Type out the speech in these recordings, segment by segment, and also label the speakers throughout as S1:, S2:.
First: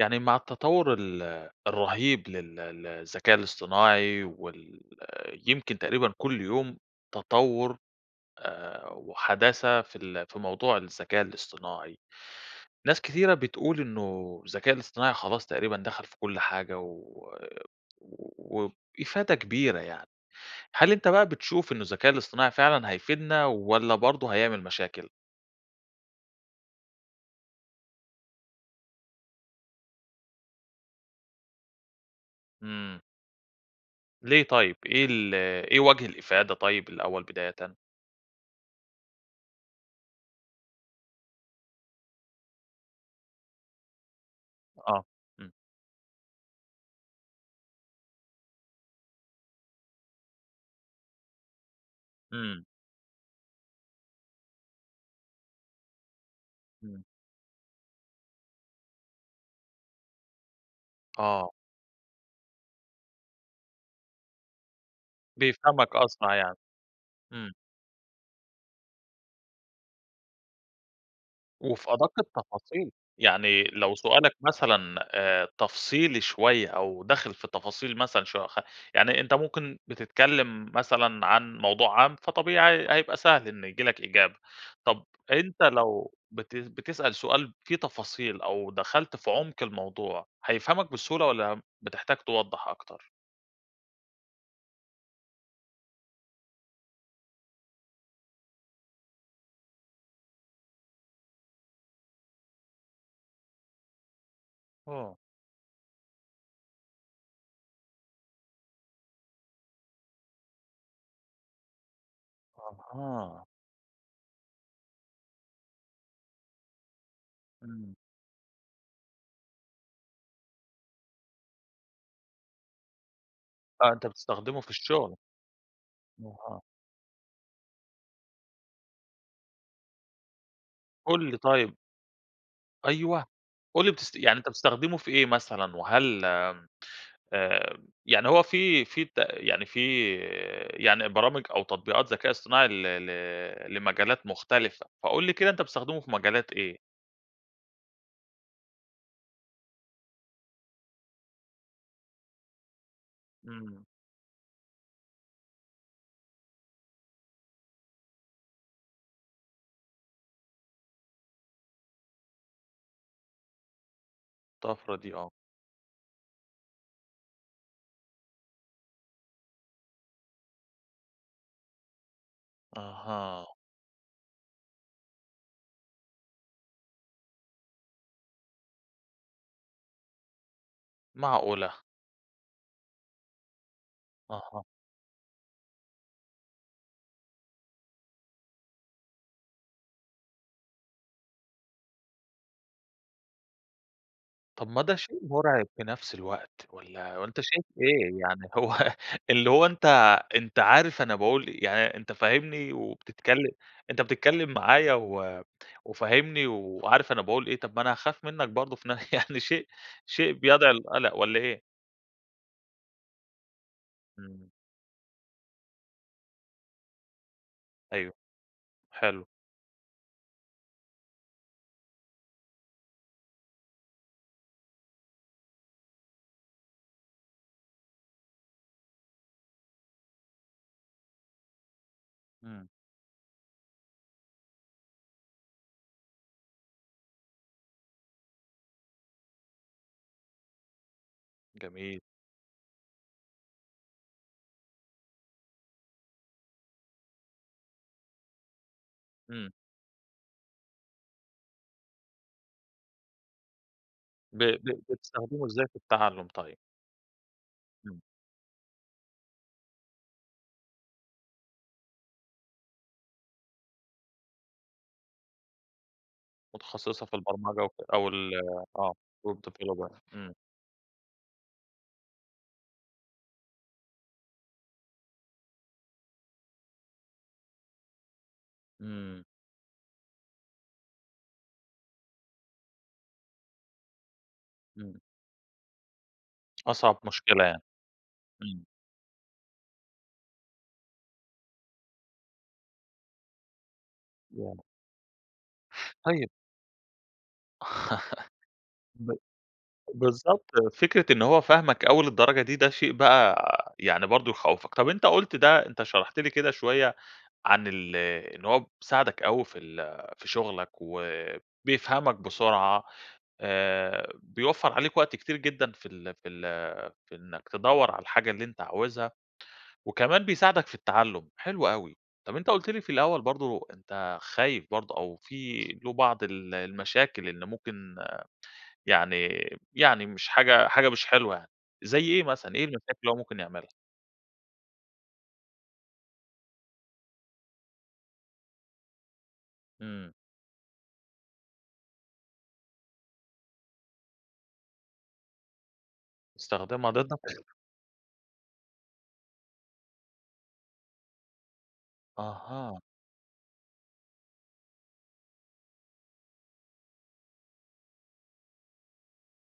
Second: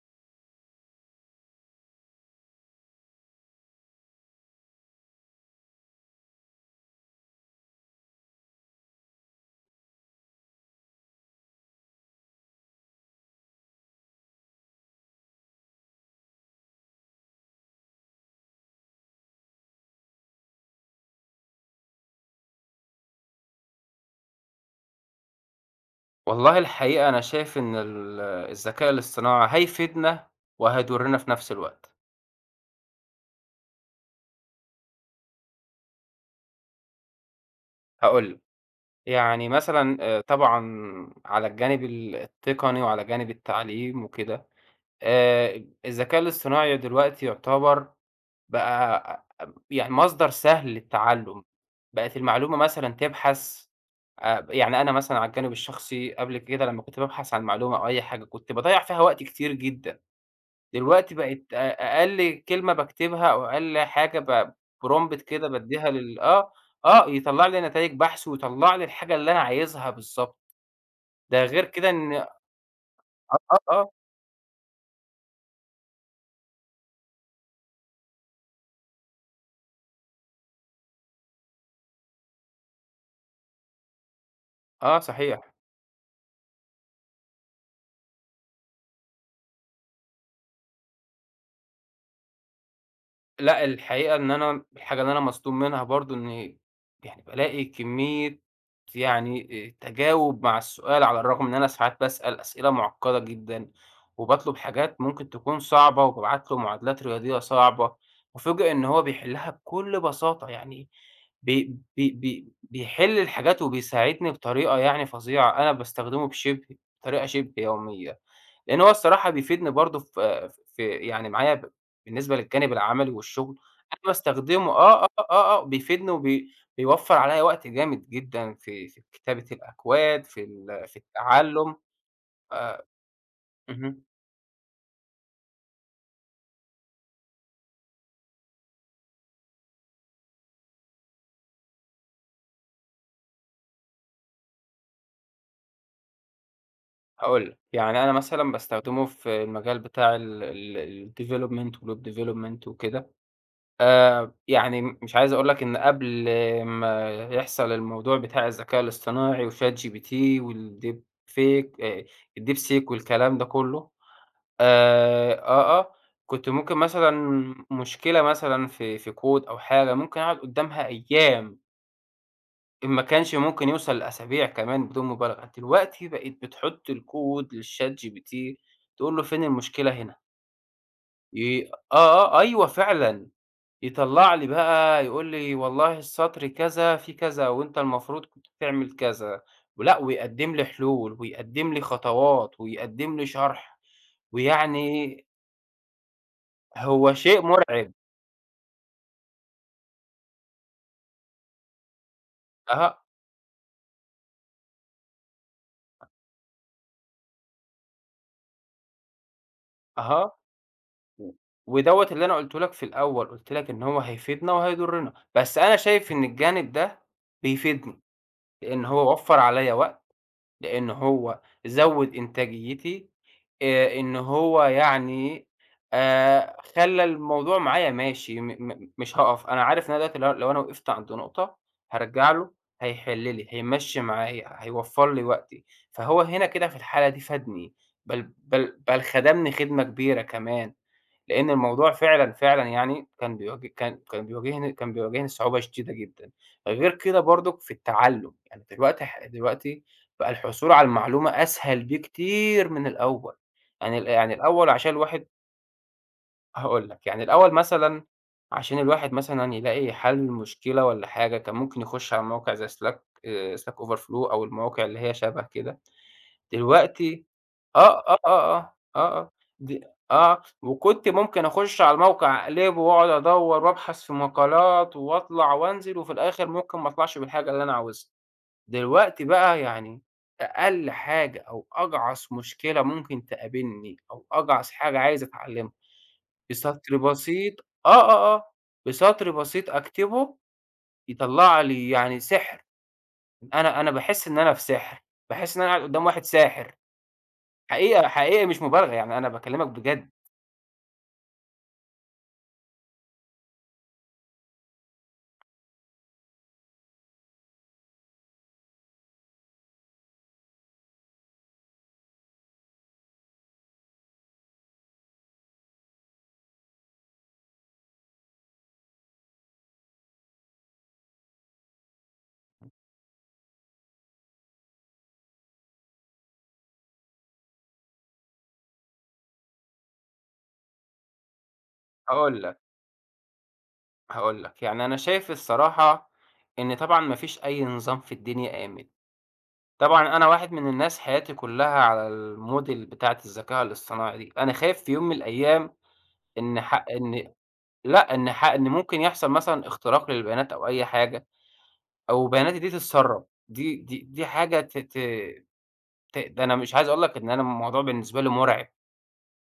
S1: يعني مع التطور ال الرهيب لل ل الذكاء الاصطناعي وال يمكن تقريبًا كُلّ يوم تطوُر آآ، وحداثة في ال في موضوع الذكاء الاصطناعي، ناس كتيرة بتقول إنه الذكاء الاصطناعي خلاص تقريبًا دخل في كُلّ حاجة و وبإفادة كبيرة يعني، هل أنت بقى بتشوف إنه الذكاء الاصطناعي فعلًا هيفيدنا والّا برضو هيعمل مشاكل؟
S2: والله الحقيقة أنا شايف إن ال الذكاء الإصطناعي هيفيدنا وهيضرّنا في نفْس الوقت.
S1: إمم. ليه طيب، إيه ال إيه وجه الإفادة طيب الأول بدايةً؟
S2: هاقول لك، يعني مثلًا آآ، طبعًا على الجانب ال التقني وعلى جانب التعليم وكده،
S1: آه، إمم.
S2: آآ، الذكاء الاصطناعي دلوقتي يعتبر بقى يعني مصدر سهل للتعلّم، بقِت المعلومة
S1: إمم.
S2: مثلًا تبحث، آآ، يعني أنا مثلًا على الجانب الشخصي قبل كده لمّا كنت
S1: إمم.
S2: بابحث عن معلومة أو أي حاجة كنت باضيّع فيها وقت كتير جدًا، دلوقتي بقيت
S1: آه.
S2: أ أقل كلمة باكتبها أو أقل حاجة p prompt كده
S1: بيفهَمك
S2: بادّيها لل
S1: أسرع
S2: آه،
S1: يعني،
S2: آه، يطلّع
S1: إمم.
S2: لي نتايج بحث ويطلّع لي الحاجة اللي أنا عايزها بالضبط، ده غير
S1: وفي
S2: كده
S1: أدق
S2: إن آه،
S1: التفاصيل،
S2: آه،
S1: يعني
S2: آه.
S1: لو سؤالك مثلًا آآ، تفصيلي شوية أو داخل في تفاصيل مثلًا شو خ يعني أنت ممكن بتتكلم مثلًا عن موضوع عام فطبيعي ه هيبقى سهل إن ييجي لك إجابة،
S2: آه
S1: طب
S2: صحيح.
S1: أنت لو بت بتسأل سؤال فيه تفاصيل أو دخلت في عُمق الموضوع، هيفهَمك بسهولة والّا بتحتاج توضّح أكتر؟
S2: لأ الحقيقة إن أنا، الحاجة اللي أنا مصدوم منها برضه، إني يعني بالاقي كمية، يعني أ تجاوُب مع السؤال على الرغم إن أنا ساعات باسأل أسئلة مُعقّدة جدًا، وباطلب حاجات
S1: آه.
S2: ممكن تكون صعبة وبابعت له معادلات رياضيّة صعبة، أُُفاجأ إن هو بيحلّها بكل بساطة، يعني بي بي بي بيحِلّ
S1: أها.
S2: الحاجات وبيساعدني بطريقة يعني فظيعة، أنا باستخدمه بشِبه بطريقة شِبه
S1: إمم.
S2: يوميّة، لأن هو الصراحة بيفيدني برضه ف في يعني معايا بالنسبة للجانب العمَلي والشغل
S1: آه،
S2: أنا
S1: أنت بتستخدمه في
S2: باستخدمه. آه، آه،
S1: الشغل.
S2: آه، آه بيفيدني وبي
S1: أها.
S2: بيوفّر عليَّ وقت جامد جدًا في في كتابة الأكواد في ال في
S1: قُل لي طيب
S2: التعلُّم. آآ
S1: أيوه. قُل لي
S2: اهم.
S1: بتست يعني أنت بتستخدمه في إيه مثلًا؟ وهل آآ، يعني هو في في بت يعني في يعني برامج أو تطبيقات ذكاء إصطناعي ل ل لمجالات مختلفة، فقُل لي كده أنت بتستخدمه في مجالات إيه؟
S2: هاقول لك. يعني أنا مثلًا باستخدمه في المجال بتاع ال ال الweb development، development وكده
S1: إمم.
S2: آآ، يعني مش عايز أقول لك إن قبل ما يحصَل الموضوع بتاع الذكاء الإصطناعي وchat gpt والdeepfake آآ الdeepseek والكلام ده كله.
S1: طفرة دي، آه.
S2: آآ، آه، آه، كنت ممكن مثلًا، مشكلة مثلًا في في كود أو حاجة ممكن أقعد قُدّامها أيّام. إن ما كانش
S1: أها.
S2: ممكن يوصل لأسابيع كمان بدون مبالغة، دلوقتي بقيت بتحط الكود لChatGPT تقول له: فين المشكلة هنا؟ ي
S1: معقولة!
S2: آه، آه، أيوه فعلًا، يطلّع لي
S1: أها.
S2: بقى يقول لي والله السطر كذا في كذا وأنت المفروض كنت تعمل كذا، ولأ، ويقدّم لي حلول ويقدّم لي خطوات ويقدم لي شرح،
S1: طب ما ده شيء
S2: ويعني
S1: مرعب في نفس الوقت،
S2: هو
S1: والّا
S2: شيء
S1: أنت شايف
S2: مرعب.
S1: إيه؟ يعني هو اللي هو أنت أنت عارف أنا باقول يعني أنت فاهمني
S2: أها.
S1: وبتتكلم، أنت بتتكلم معايا و وفاهمني وعارف أنا باقول إيه، طب ما أنا هاخاف منك برضو في ن يعني شيء،
S2: أها،
S1: شيء بيدعو للقلق
S2: و
S1: والّا إيه؟
S2: ودوّة اللي أنا قُلته لك في الأول، قُلت لك إن هو
S1: إمم.
S2: هيفيدنا وهيضرنا، بس أنا شايف إن الجانب ده بيفيدني،
S1: أيوه،
S2: لأن هو
S1: حلو.
S2: وفر عليَّا وقت، لأن هو زوّد إنتاجيتي، آآ، إن هو يعني آآ، خلّى الموضوع معايا ماشي، م م مش هاقف، أنا عارف لو أنا دلوقتي لو لو أنا وقفت عنده نقطة، هارجع له
S1: إمم.
S2: هيحل لي، هيمشّي معايا، هيوفّر لي وقتي، فهو هنا كده في الحالة دي فادني، بل بل بل خدمني خدمة كبيرة كمان، لأن الموضوع
S1: جميل.
S2: فعلًا فعلًا يعني كان بي كان كان بيواجهني كان بيواجهني صعوبة شديدة جدًا، غير كده برضو في التعلم، يعني دلوقتي ح
S1: إمم.
S2: دلوقتي بقى الحصول على المعلومة أسهل بكتير من الأول، يعني ال يعني
S1: ب
S2: الأول
S1: ب
S2: عشان الواحد
S1: بتستخدمه إزاي في التعلم طيب؟
S2: هاقول لك، يعني الأول
S1: امم.
S2: مثلًا عشان الواحد مثلًا يلاقي حل مشكلة والّا حاجة كان ممكن يخش على موقع زي slack، آآ، slack over flow أو المواقع اللي هي شبه كده،
S1: متخصصة في
S2: دلوقتي
S1: البرمجة وك
S2: آه،
S1: أو
S2: آه، آه،
S1: ال
S2: آه،
S1: آه،
S2: آه، آه
S1: web
S2: د
S1: developer امم.
S2: آه، وكنت ممكن أخش على الموقع أقلبه وأقعد أدوّر وابحث في مقالات واطلع وانزل، وفي الآخر ممكن ما اطلعش بالحاجة اللي أنا عاوزها، دلوقتي
S1: إمم.
S2: بقى يعني أقل حاجة أو أجعص مشكلة ممكن تقابلني، أو أجعص حاجة
S1: إمم.
S2: عايز اتعلمها، بسطر
S1: أصعب مشكلة
S2: بسيط
S1: يعني.
S2: آه، آه، آه،
S1: إمم.
S2: بسطر بسيط أكتبه يطلّع لي يعني سحر، أنا أنا باحس إن أنا
S1: ياه.
S2: في سحر، باحس إن أنا قدّام واحد
S1: طيب
S2: ساحر، حقيقة، حقيقي مش مبالغة
S1: ب
S2: يعني، أنا باكلمك بجد.
S1: بالضبط، فكرة إن هو فاهمك أوي للدرجة دي ده شيء بقى يعني برضو يخوّفك. طيب، أنت قُلت ده، أنت شرحت لي كده شوية عن ال إن هو بيساعدك أوي في ال في شغلك وبيفهمك بسرعة، آآ، بيوفّر عليك وقت كتير جدًا في ال في ال في إنك تدوّر على الحاجة اللي أنت عاوزها، وكمان بيساعدك في التعلم، حلو أوي. طب أنت قُلت لي في الأول برضو أنت خايف برضو أو في له بعض ال المشاكل إن ممكن يعني، يعني مش حاجة حاجة مش حلوة يعني، زي إيه
S2: هاقول
S1: مثلًا؟
S2: لك
S1: إيه المشاكل اللي هو ممكن يعملها؟
S2: هاقول لك، يعني أنا شايف الصراحة إن طبعًا ما فيش أي نظام في الدنيا آمن.
S1: إمم.
S2: طبعًا أنا واحد من الناس حياتي كلّها على الmodel بتاعة الذكاء الاصطناعي دي، أنا خايف في يوم من الأيام إن ح
S1: استخدمها ضدك؟
S2: إن لأ، إن ح إن ممكن يحصل مثلًا اختراق للبيانات أو أي حاجة، أو بياناتي دي
S1: أها.
S2: تتسرب. دي دي دي حاجة ت ت ت ده أنا مش عايز أقول لك إن أنا الموضوع بالنسبة لي مُرعب.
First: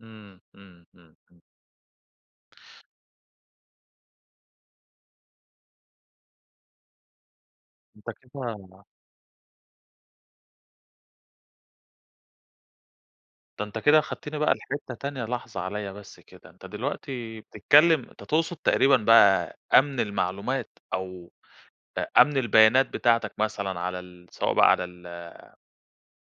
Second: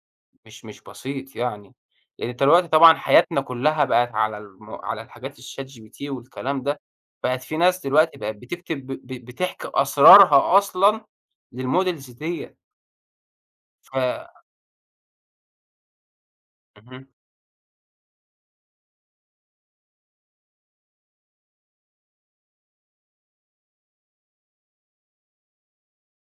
S1: إمم،
S2: مش مش
S1: إمم، إمم،
S2: بسيط
S1: إمم.
S2: يعني، يعني دلوقتي طبعًا حياتنا كلّها بقِت على الم على الحاجات الChatGPT والكلام ده، بقِت في ناس
S1: أنت
S2: دلوقتي بقِت
S1: كده
S2: بتكتب ب ب بتحكي أسرارها أصلًا للmodels ديّة.
S1: ده أنت
S2: ف
S1: كده خدتني بقى لحتة تانية لحظة عليَّ بس كده، أنت
S2: اهم.
S1: دلوقتي بتتكلم أنت تقصد تقريبًا بقى أمن المعلومات أو أ أمن البيانات بتاعتك مثلًا على ال سواء بقى على ال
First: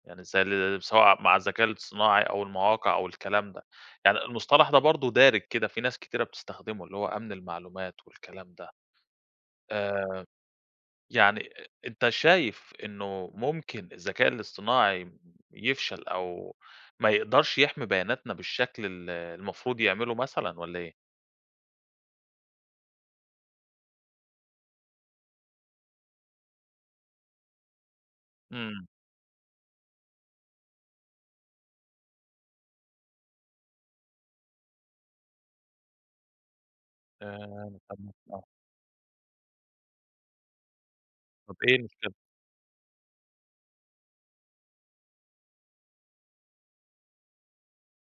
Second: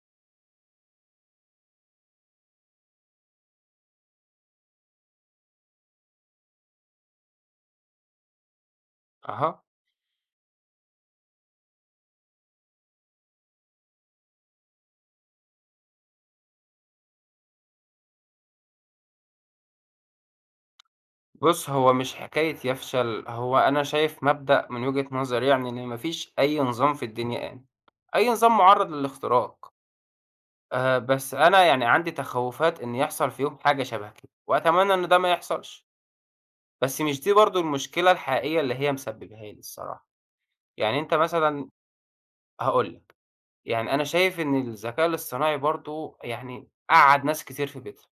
S1: يعني زي ال سواء مع الذكاء الاصطناعي أو المواقع أو الكلام ده، يعني المصطلح ده برضو دارج كده في ناس كتيرة بتستخدمه اللي هو أمن المعلومات والكلام ده.
S2: أها.
S1: آآ، يعني أنت شايف إنه ممكن الذكاء الاصطناعي يفشل أو ما يقدرش يحمي بياناتنا بالشكل ال المفروض يعمله مثلًا والّا إيه؟
S2: بُصّ، هو مش حكاية يفشل، هو أنا شايف مبدأ من وجهة نظري يعني إن ما فيش أي نظام في الدنيا آمن، أي نظام
S1: إمم.
S2: مُعرض للاختراق. آآ، بس أنا يعني عندي تخوّفات إن يحصل في يوم حاجة شبه كده، وأتمنى إن ده ما يحصلش. بس مش دي برضو
S1: آآ.
S2: المشكلة
S1: [unintelligible]
S2: الحقيقية اللي هي مسبباها لي الصراحة، يعني أنت
S1: طب
S2: مثلًا
S1: إيه المشكلة؟
S2: هاقول لك، يعني أنا شايف إن الذكاء الاصطناعي برضو يعني قعّد ناس كتير في بيتها.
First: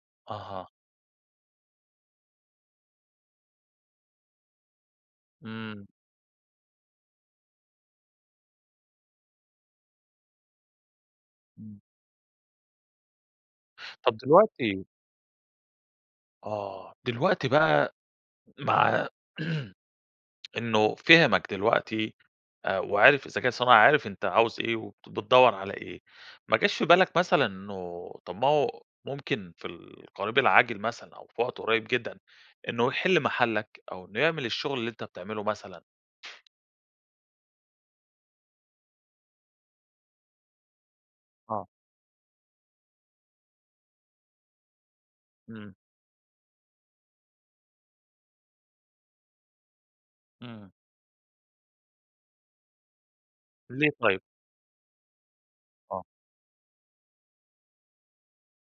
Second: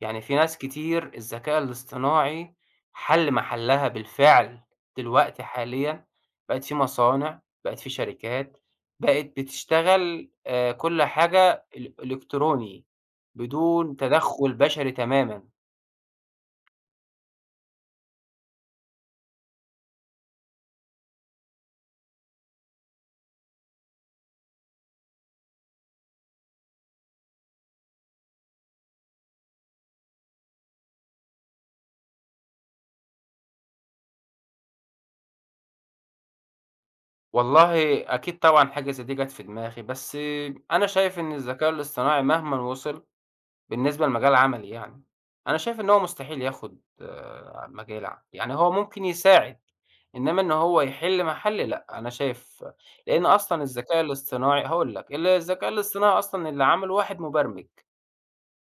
S2: يعني في ناس
S1: أها.
S2: كتير الذكاء الاصطناعي حل محلها بالفعل، دلوقتي
S1: امم.
S2: حاليًا بقِت في مصانع، بقِت في شركات بقِت بتشتغل، آآ، كُلّ حاجة
S1: امم.
S2: إل إلكتروني بدون
S1: طب
S2: تدخل
S1: دلوقتي
S2: بشري تمامًا.
S1: آه، دلوقتي بقى مع إنه فهمك دلوقتي آآ، وعرف الذكاء الصناعي عرف أنت عاوز إيه وت بتدور على إيه، ما جاش في بالك مثلًا إنه طب ما هو ممكن في القريب العاجل مثلًا، أو في وقت قريّب جدًا، إنه يحلّ محلّك أو إنه يعمل الشغل اللي أنت بتعمله مثلًا؟
S2: والله أكيد طبعًا حاجة زي دي جت في دماغي، بس أنا شايف إن
S1: آه.
S2: الذكاء الاصطناعي مهمًا وصل بالنسبة لمجال عملي يعني، أنا
S1: امم.
S2: شايف إن هو مستحيل ياخد مجالي يعني، هو ممكن يساعد، إنما إن
S1: امم.
S2: هو يحلّ محلي لأ، أنا شايف لأن أصلًا
S1: ليه
S2: الذكاء
S1: طيب؟
S2: الاصطناعي هاقول لك ال الذكاء
S1: آه.
S2: الاصطناعي أصلًا اللي عمله واحد مبرمج.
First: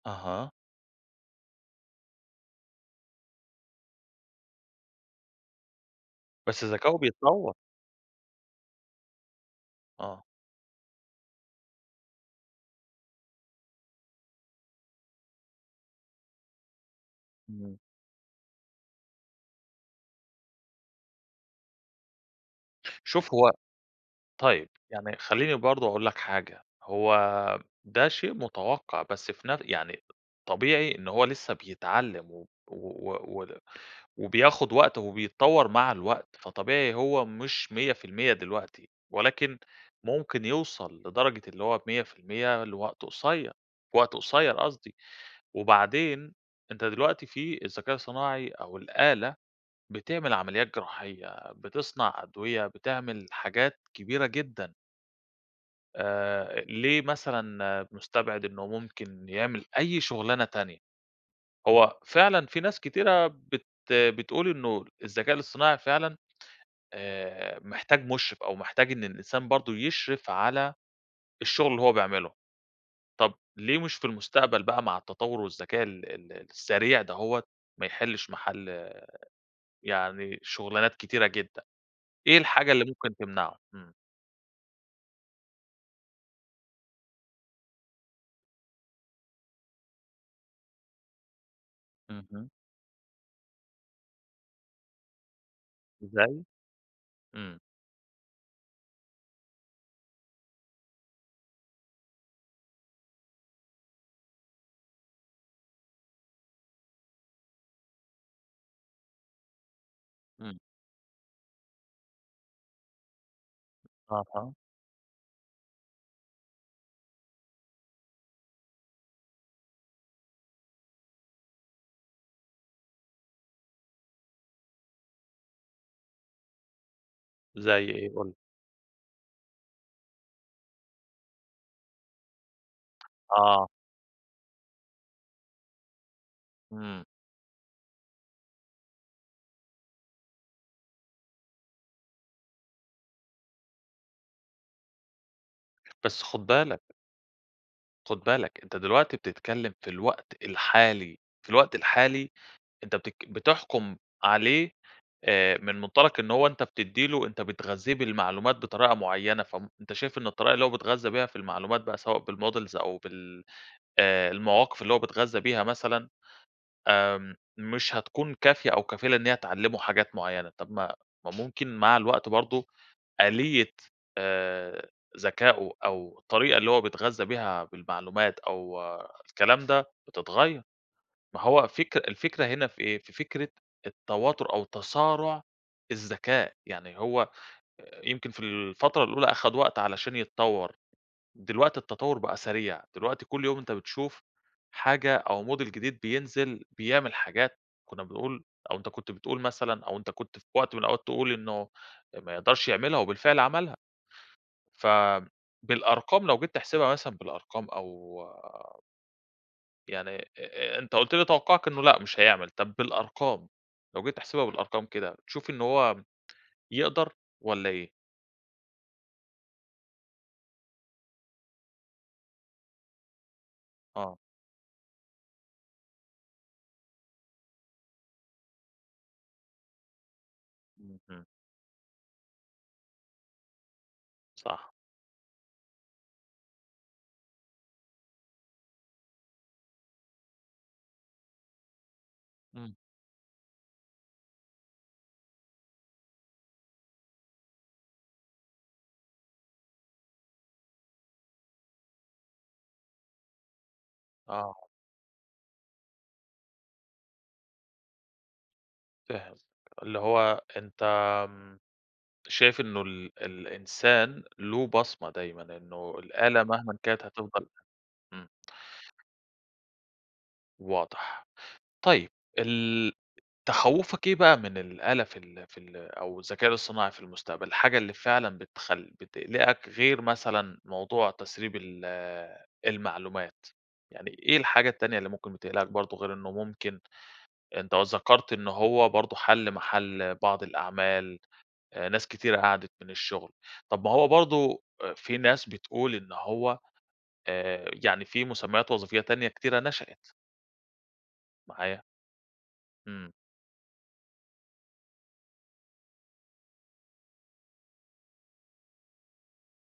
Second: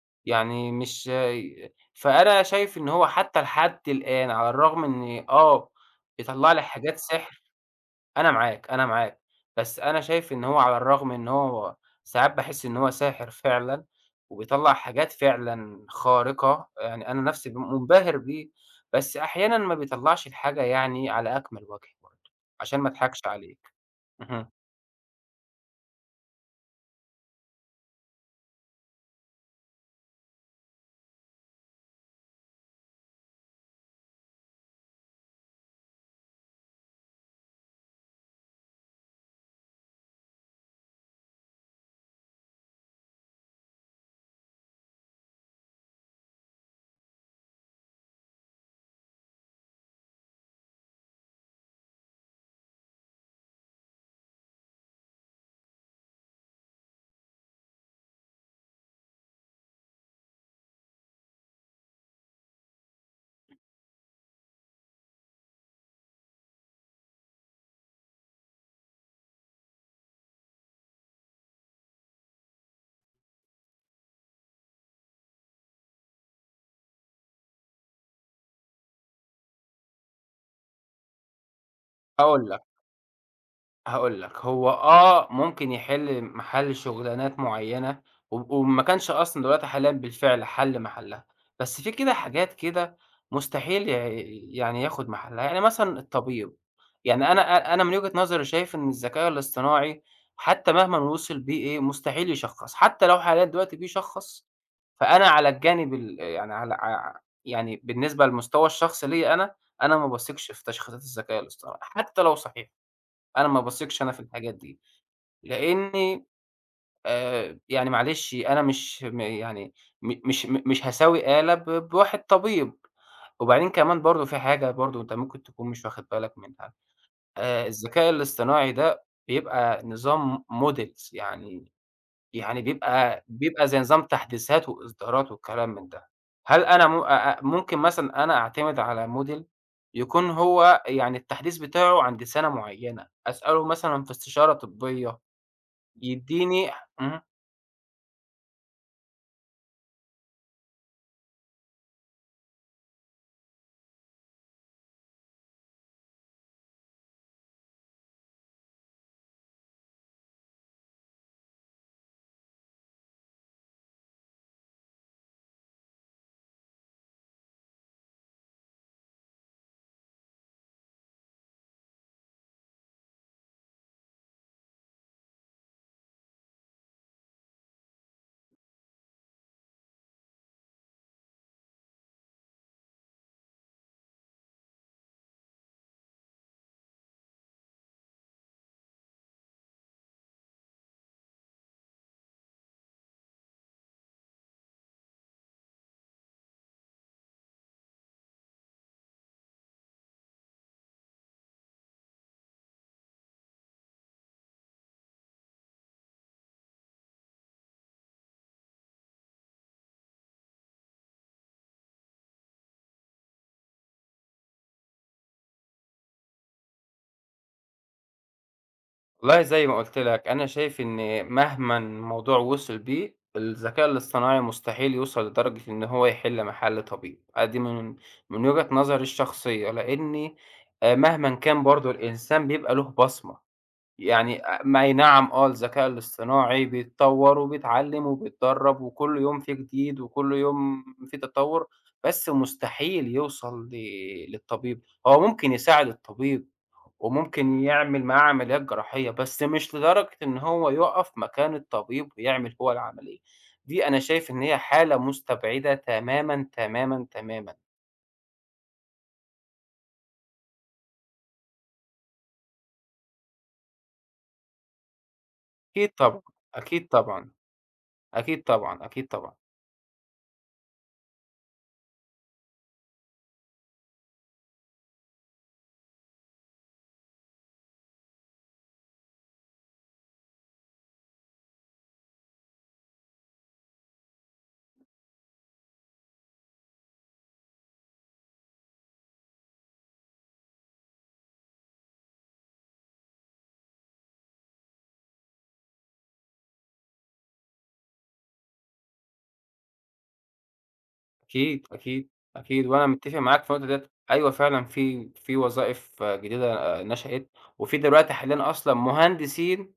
S1: أها.
S2: يعني مش ي فأنا شايف إن هو حتى لحد الآن على الرغم من إن آه بيطلّع لي
S1: بس ذكاؤه
S2: حاجات سحر،
S1: بيتطور.
S2: أنا معاك، أنا معاك، بس أنا
S1: آه.
S2: شايف إن هو على الرغم إن هو ساعات باحس إن هو ساحر فعلًا وبيطلّع حاجات فعلًا خارقة، يعني أنا نفسي م
S1: امم.
S2: منبهر بيه، بس أحيانًا ما بيطلّعش الحاجة يعني على أكمَل وجه برضو عشان ما اضحكش
S1: شوف هو
S2: عليك، اهم.
S1: طيب، يعني خليني برضو أقول لك حاجة، هو ده شيء متوقَّع، بس في نف يعني طبيعي إن هو لسه بيتعلم و و و و وبياخد وقته وبيتطور مع الوقت، فطبيعي هو مش 100% دلوقتي، ولكن ممكن يوصل لدرجة اللي هو 100% لوقت قصيّر، في وقت قصيّر قصدي، وبعدين أنت دلوقتي في الذكاء الصناعي أو الآلة بتعمل عمليات جراحية، بتصنع أدوية، بتعمل حاجات كبيرة جدًا. آآ، أ ليه مثلًا مستبعِد إنه ممكن يعمل أي شغلانة تانية؟ هو فعلًا في ناس كتيرة بت بتقول إنه الذكاء الاصطناعي فعلًا آآ، محتاج مُشرف أو محتاج إن الإنسان برضو يشرِف على الشغل اللي هو بيعمله، طب ليه مش في المستقبل بقى، مع التطور والذكاء ال ال السريع ده هو، ما يحلّش محَل يعني شغلانات كتيرة جدًا؟ إيه
S2: هاقول لك.
S1: الحاجة اللي ممكن تمنَعه؟ إمم.
S2: هاقول لك، هو آه ممكن يحِل محَل شغلانات مُعينة، و وإن ما كانش أصلًا دلوقتي حاليًا بالفعل حَل محلّها، بس في كده
S1: أها.
S2: حاجات كده مستحيل ي يعني ياخد محلَّها. يعني مثلًا
S1: زي؟
S2: الطبيب، يعني أنا
S1: امم.
S2: أ أنا من وجهة نظري شايف إن الذكاء الاصطناعي، حتى مهما وصَل بيه إيه، مستحيل يشخّص، حتى لو حاليًا دلوقتي بيشخّص، فأنا على الجانب ال يعني على ع يعني بالنسبة للمستوى الشخصي ليا، أنا أنا ما باثقش
S1: إمم.
S2: في تشخيصات الذكاء الاصطناعي، حتى لو صحيح، أنا ما باثقش أنا في الحاجات
S1: أها.
S2: دي، لأني آآ، يعني معلش، أنا مش م يعني م مش م مش هساوي آلة ب بواحد طبيب. وبعدين كمان برضه فيه حاجة برضه أنت ممكن تكون مش واخد بالك منها، آآ
S1: زي
S2: الذكاء
S1: إيه، قُل لي؟
S2: الاصطناعي ده، بيبقى نظام م models، يعني يعني بيبقى
S1: آه.
S2: بيبقى زي نظام تحديثات وإصدارات وكلام من ده، هل أنا م
S1: إمم.
S2: أ أ ممكن مثلًا أنا أعتمد على model يكون هو يعني التحديث بتاعه عند سنة معينة، أسألُه مثلًا في استشارة طبية،
S1: بس خُد
S2: يديني ح
S1: بالك
S2: آمم.
S1: خد بالَك، أنتَ دلوقتي بتتكلِّم في الوقت الحالي. في الوقت الحالي، أنت بتك بتحكم عليه آآ، من منطلق إن هو أنتَ بتدِّي له أنتَ بتغذِّيه بالمعلومات بطريقة معيَّنة. فم أنتَ شايف إن الطريقة اللي هو بيتغذى بيها في المعلومات، بقى سواء بالmodels أو بال آآ، المواقف اللي هو بيتغذَّى بيها مثلًا، آمم، مش هتكون كافية أو كافلة إن هي تعلِّمُه حاجات معيَّنة. طب ما ما ممكن مع الوقت برضو آلية آآ، ذكاؤه، أو الطريقة اللي هو بيتغذَّى بيها بالمعلومات، أو الكلام ده، بتتغيَّر. ما هو فكر الفكرة هنا في إيه، في فكرة التواتٌر أو تصارُع الذَّكاء. يعني هو آآ يمكن في الفترة الأولى أخد وقت علشان يتطوَّر، دلوقتي التَّطوُّر بقى سريع. دلوقتي كل يوم أنتَ بتشوف حاجة أو model جديد بينزِل، بيعمِل حاجات كنَّا بنقول، أو أنتَ كنت بتقول مثلًا، أو أنتَ كنت في وقت من الأوقات تقول إنه ما يقدرش يعملها، وبالفعل عملها. ف بالأرقام لو جيت تحسبها مثلًا، بالأرقام أو يعني آآ، أنتَ قُلت لي توقُّعَك إنه لأ مش هيعمل. طب بالأرقام، لو جيت تحسبها بالأرقام كده، بتشوف إنه هو يقدر والّا إيه؟
S2: والله زي ما قُلت لك أنا شايف إني مهمًا الموضوع وصل بيه، الذكاء
S1: آه.
S2: الاصطناعي مستحيل يوصل لدرجة إن هو يحل محل طبيب، آه دي من من وجهة نظري الشخصية، لإني
S1: اهم.
S2: مهما كان برضه الإنسان بيبقى له بصمة، يعني، آآ،
S1: صح.
S2: ما أي نعم آه الذكاء الاصطناعي بيتطور، وبيتعلم وبيتدرب وكل يوم في جديد، وكل يوم في تطور، بس
S1: إمم.
S2: مستحيل يوصل ل للطبيب، هو ممكن يساعد الطبيب وممكن يعمل معاه عمليات جراحية، بس مش لدرجة إن هو يقف مكان الطبيب ويعمل هو العملية، دي أنا شايف إن هي
S1: آه.
S2: حالة مُستبعدة تمامًا، تمامًا، تمامًا.
S1: فاهم، اللي هو أنت، آمم، شايف إنه ال الإنسان له بصمة دايمًا،
S2: أكيد
S1: إنه
S2: طبعًا،
S1: الآلة مهمًا
S2: أكيد
S1: كانت
S2: طبعًا،
S1: هتفّضل إمم.
S2: أكيد طبعًا، أكيد طبعًا.
S1: واضح. طيب، ال تخوفك إيه بقى من الآلة في ال في ال أو الذكاء الإصطناعي في المستقبل؟ الحاجة اللي فعلًا بتخل بتقلقك غير مثلًا موضوع تسريب ال المعلومات؟ يعني إيه الحاجة التانية اللي ممكن بتقلقك برضه غير إنه ممكن أنت ذكرت إنه هو برضه حل محل بعض الأعمال، ناس كتيرة قعدت من الشغل، طَب ما هو برضو في ناس بتقول إن هو، آآ، يعني في مسميات وظيفية تانية كتيرة نشأت.
S2: أكيد،
S1: معايا.
S2: أكيد، أكيد، وأنا
S1: امم.
S2: متفق معاك في اللي قلته ده. أيوه، فعلًا في في وظائف جديدة آآ، نشأت، وفي دلوقتي حاليًا أصلًا مهندسين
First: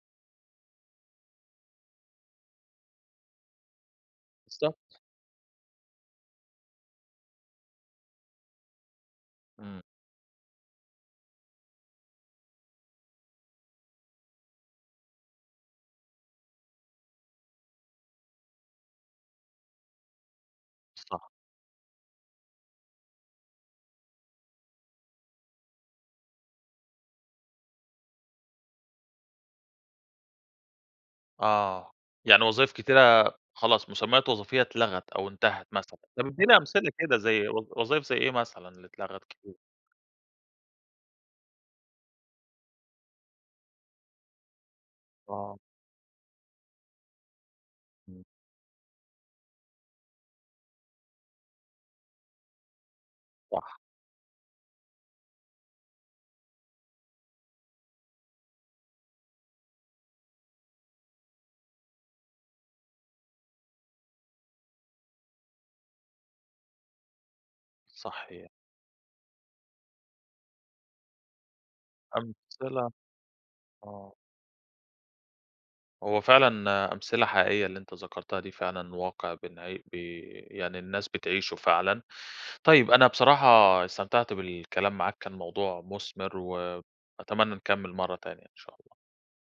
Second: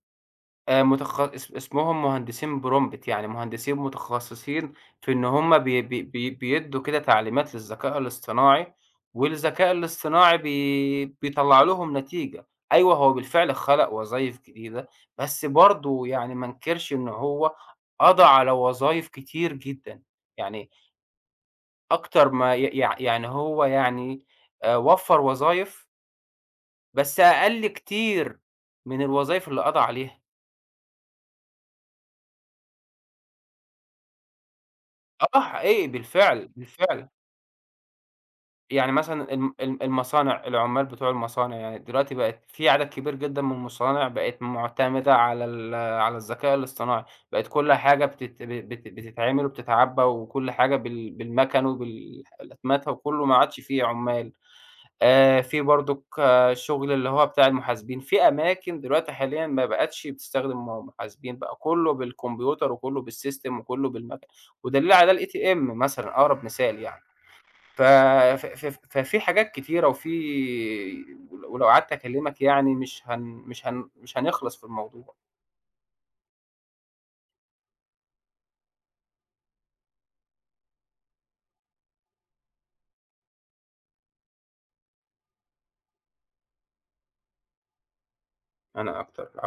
S2: آآ، متخ اس اسمهم مهندسين prompt، يعني مهندسين متخصصين
S1: بالضبط.
S2: في إن هم بي بي بي بيدوا كده تعليمات للذكاء الاصطناعي، والذكاء
S1: إمم.
S2: الاصطناعي بي بيطلع لهم نتيجة. أيوه، هو بالفعل خلق وظايف جديدة، بس برضو يعني ما انكرش إن هو قضى على وظايف كتير جدًا. يعني
S1: صح.
S2: أكتر ما ي يع يعني هو يعني آآ، وفر وظايف بس أقل كتير من الوظايف اللي قضى عليها.
S1: آه، يعني وظايف كتيرة خلاص، مسميات وظيفية اتلغت أو
S2: آه،
S1: انتهت
S2: حقيقي
S1: مثلًا. طب
S2: بالفعل،
S1: اديني أمثلة
S2: بالفعل.
S1: كده زي وظ وظايف زي إيه مثلًا اللي
S2: يعني
S1: اتلغت
S2: مثلًا ال
S1: كتير؟
S2: ال المصانع، العمال بتوع المصانع يعني دلوقتي بقت في عدد كبير جدًا من المصانع بقت معتمدة على
S1: آه.
S2: ال على الذكاء الاصطناعي، بقت كل حاجة
S1: إمم.
S2: بتت بت بتتعمل وبتتعبى وكل حاجة بال بالمكن وبالح وبالأتمتة وكله ما عادش
S1: صح.
S2: في عمال، آآ، في برضك شغل اللي هو بتاع المحاسبين في أماكن دلوقتي حاليًا ما بقتش بتستخدم م محاسبين، بقى كله بالكمبيوتر وكله بالسيستم وكله بالمكن ودليل على ده الATM مثلًا أقرب مثال يعني. ف ف
S1: صحيح.
S2: ف ففي حاجات كتيرة وفيه ولو قعدت أكلمك يعني
S1: أمثلة
S2: مش هن مش هن
S1: آه.
S2: مش هنخلص في الموضوع.
S1: هو فعلًا أمثلة حقيقية اللي أنت ذكرتها دي، فعلًا واقع بن بي يعني الناس بتعيشه فعلًا. طيب، أنا بصراحة استمتعت بالكلام معاك، كان الموضوع مثمر و أتمنى نكمل مرة تانية، إن شاء الله.
S2: أنا أكتر ع